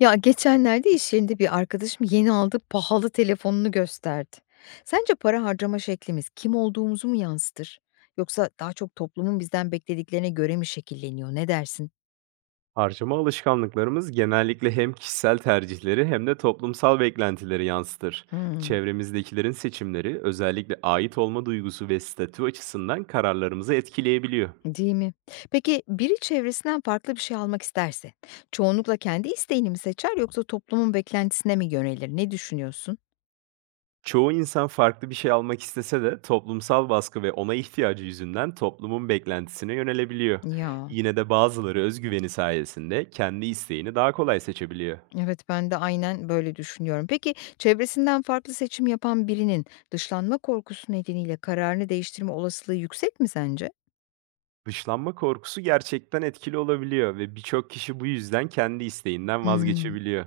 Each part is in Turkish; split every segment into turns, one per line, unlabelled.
Ya geçenlerde iş yerinde bir arkadaşım yeni aldığı pahalı telefonunu gösterdi. Sence para harcama şeklimiz kim olduğumuzu mu yansıtır? Yoksa daha çok toplumun bizden beklediklerine göre mi şekilleniyor? Ne dersin?
Harcama alışkanlıklarımız genellikle hem kişisel tercihleri hem de toplumsal beklentileri yansıtır.
Hmm,
Çevremizdekilerin seçimleri özellikle ait olma duygusu ve statü açısından kararlarımızı etkileyebiliyor.
değil mi? Peki biri çevresinden farklı bir şey almak isterse, çoğunlukla kendi isteğini mi seçer yoksa toplumun beklentisine mi yönelir? Ne düşünüyorsun?
Çoğu insan farklı bir şey almak istese de toplumsal baskı ve ona ihtiyacı yüzünden toplumun beklentisine yönelebiliyor.
Ya.
Yine de bazıları özgüveni sayesinde kendi isteğini daha kolay seçebiliyor.
Evet, ben de aynen böyle düşünüyorum. Peki çevresinden farklı seçim yapan birinin dışlanma korkusu nedeniyle kararını değiştirme olasılığı yüksek mi sence?
Dışlanma korkusu gerçekten etkili olabiliyor ve birçok kişi bu yüzden kendi isteğinden
Hımm.
vazgeçebiliyor.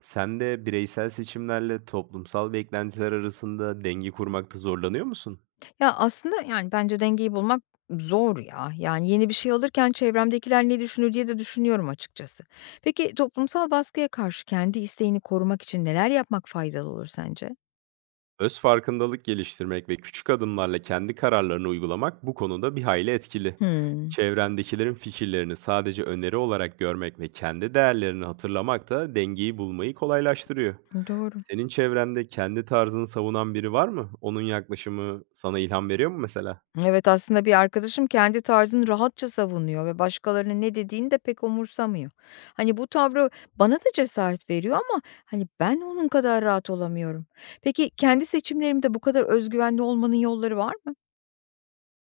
Sen de bireysel seçimlerle toplumsal beklentiler arasında denge kurmakta zorlanıyor musun?
Ya, aslında, yani, bence dengeyi bulmak zor ya. Yani, yeni bir şey alırken çevremdekiler ne düşünür diye de düşünüyorum açıkçası. Peki toplumsal baskıya karşı kendi isteğini korumak için neler yapmak faydalı olur sence?
Öz farkındalık geliştirmek ve küçük adımlarla kendi kararlarını uygulamak bu konuda bir hayli etkili.
Hımm.
Çevrendekilerin fikirlerini sadece öneri olarak görmek ve kendi değerlerini hatırlamak da dengeyi bulmayı kolaylaştırıyor.
Doğru.
Senin çevrende kendi tarzını savunan biri var mı? Onun yaklaşımı sana ilham veriyor mu mesela?
Evet, aslında bir arkadaşım kendi tarzını rahatça savunuyor ve başkalarının ne dediğini de pek umursamıyor. Hani bu tavrı bana da cesaret veriyor ama hani ben onun kadar rahat olamıyorum. Peki kendi seçimlerimde bu kadar özgüvenli olmanın yolları var mı?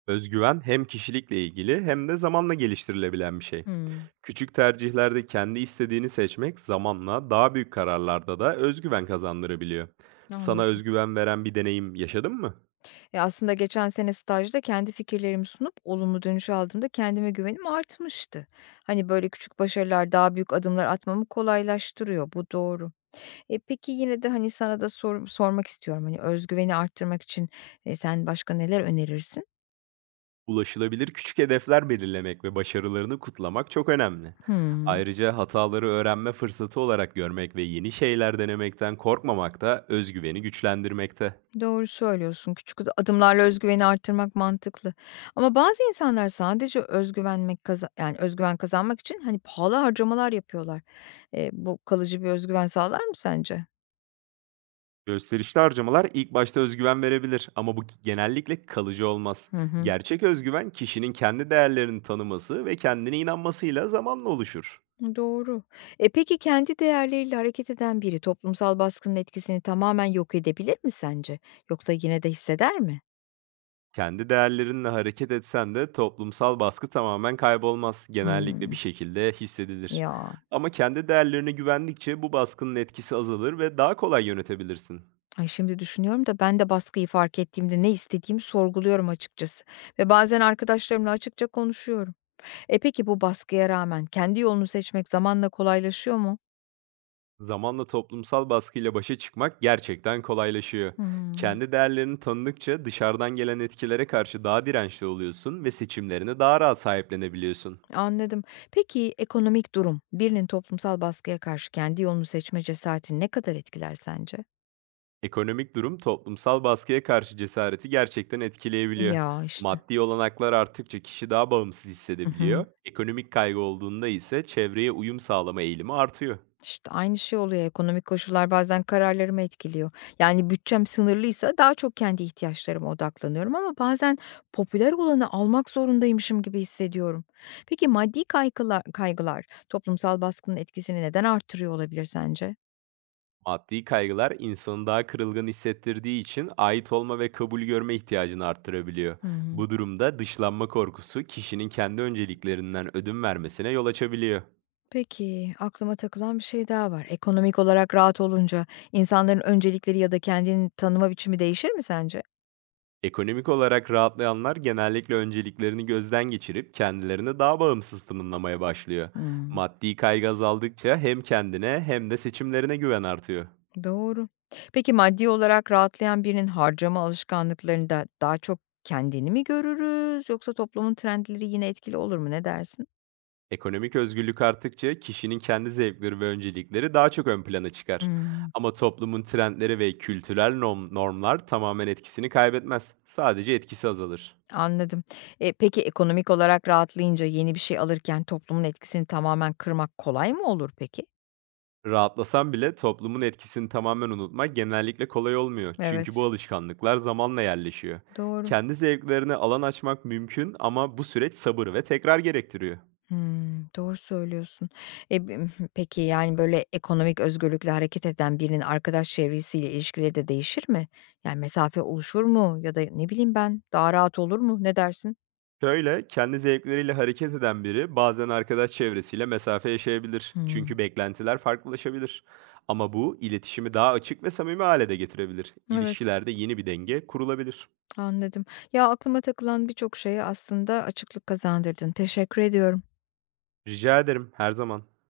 Özgüven hem kişilikle ilgili hem de zamanla geliştirilebilen bir şey.
Hmm,
Küçük tercihlerde kendi istediğini seçmek zamanla daha büyük kararlarda da özgüven kazandırabiliyor. Sana
anladım.
özgüven veren bir deneyim yaşadın mı?
E aslında geçen sene stajda kendi fikirlerimi sunup olumlu dönüş aldığımda kendime güvenim artmıştı. Hani böyle küçük başarılar daha büyük adımlar atmamı kolaylaştırıyor. Bu doğru. E, peki yine de, hani, sana da sormak istiyorum, hani, özgüveni arttırmak için, sen başka neler önerirsin?
Ulaşılabilir küçük hedefler belirlemek ve başarılarını kutlamak çok önemli.
Hımm,
Ayrıca hataları öğrenme fırsatı olarak görmek ve yeni şeyler denemekten korkmamak da özgüveni güçlendirmekte.
doğru söylüyorsun. Küçük adımlarla özgüveni arttırmak mantıklı. Ama bazı insanlar sadece özgüvenmek kaza yani, özgüven kazanmak için, hani, pahalı harcamalar yapıyorlar. Bu kalıcı bir özgüven sağlar mı sence?
Gösterişli harcamalar ilk başta özgüven verebilir ama bu genellikle kalıcı olmaz.
Hı hı.
Gerçek özgüven kişinin kendi değerlerini tanıması ve kendine inanmasıyla zamanla oluşur.
Doğru. E, peki kendi değerleriyle hareket eden biri toplumsal baskının etkisini tamamen yok edebilir mi sence? Yoksa yine de hisseder mi?
Kendi değerlerinle hareket etsen de toplumsal baskı tamamen kaybolmaz. Genellikle bir
Hımm.
şekilde hissedilir.
Ya.
Ama kendi değerlerine güvendikçe bu baskının etkisi azalır ve daha kolay yönetebilirsin.
Ay, şimdi düşünüyorum da ben de baskıyı fark ettiğimde ne istediğimi sorguluyorum açıkçası ve bazen arkadaşlarımla açıkça konuşuyorum. E, peki bu baskıya rağmen kendi yolunu seçmek zamanla kolaylaşıyor mu?
Zamanla toplumsal baskıyla başa çıkmak gerçekten kolaylaşıyor.
Hımm,
Kendi değerlerini tanıdıkça dışarıdan gelen etkilere karşı daha dirençli oluyorsun ve seçimlerini daha rahat sahiplenebiliyorsun.
anladım. Peki ekonomik durum birinin toplumsal baskıya karşı kendi yolunu seçme cesaretini ne kadar etkiler sence?
Ekonomik durum toplumsal baskıya karşı cesareti gerçekten etkileyebiliyor.
Ya, işte.
Maddi olanaklar arttıkça kişi daha bağımsız
Hı hı.
hissedebiliyor. Ekonomik kaygı olduğunda ise çevreye uyum sağlama eğilimi artıyor.
İşte, aynı şey oluyor. Ekonomik koşullar bazen kararlarımı etkiliyor. Yani bütçem sınırlıysa daha çok kendi ihtiyaçlarıma odaklanıyorum ama bazen popüler olanı almak zorundaymışım gibi hissediyorum. Peki maddi kaygılar toplumsal baskının etkisini neden artırıyor olabilir sence?
Maddi kaygılar insanı daha kırılgan hissettirdiği için ait olma ve kabul görme ihtiyacını arttırabiliyor.
Hmm.
Bu durumda dışlanma korkusu kişinin kendi önceliklerinden ödün vermesine yol açabiliyor.
Peki aklıma takılan bir şey daha var. Ekonomik olarak rahat olunca insanların öncelikleri ya da kendini tanıma biçimi değişir mi sence?
Ekonomik olarak rahatlayanlar genellikle önceliklerini gözden geçirip kendilerini daha bağımsız tanımlamaya başlıyor.
Hmm.
Maddi kaygı azaldıkça hem kendine hem de seçimlerine güven artıyor.
Doğru. Peki maddi olarak rahatlayan birinin harcama alışkanlıklarında daha çok kendini mi görürüz yoksa toplumun trendleri yine etkili olur mu? Ne dersin?
Ekonomik özgürlük arttıkça kişinin kendi zevkleri ve öncelikleri daha çok ön plana çıkar.
Hımm,
Ama toplumun trendleri ve kültürel normlar tamamen etkisini kaybetmez. Sadece etkisi azalır.
anladım. E, peki ekonomik olarak rahatlayınca yeni bir şey alırken toplumun etkisini tamamen kırmak kolay mı olur peki?
Rahatlasan bile toplumun etkisini tamamen unutmak genellikle kolay olmuyor. Çünkü bu
Evet,
alışkanlıklar zamanla yerleşiyor.
doğru.
Kendi zevklerine alan açmak mümkün ama bu süreç sabır ve tekrar gerektiriyor.
Hımm, doğru söylüyorsun. E, peki, yani, böyle, ekonomik özgürlükle hareket eden birinin arkadaş çevresiyle ilişkileri de değişir mi? Yani, mesafe oluşur mu ya da ne bileyim ben, daha rahat olur mu? Ne dersin?
Şöyle, kendi zevkleriyle hareket eden biri bazen arkadaş çevresiyle mesafe yaşayabilir.
Hımm.
Çünkü beklentiler farklılaşabilir. Ama bu iletişimi daha açık ve samimi hale de getirebilir.
Evet,
İlişkilerde yeni bir denge kurulabilir.
anladım. Ya, aklıma takılan birçok şeyi aslında açıklık kazandırdın. Teşekkür ediyorum.
Rica ederim, her zaman.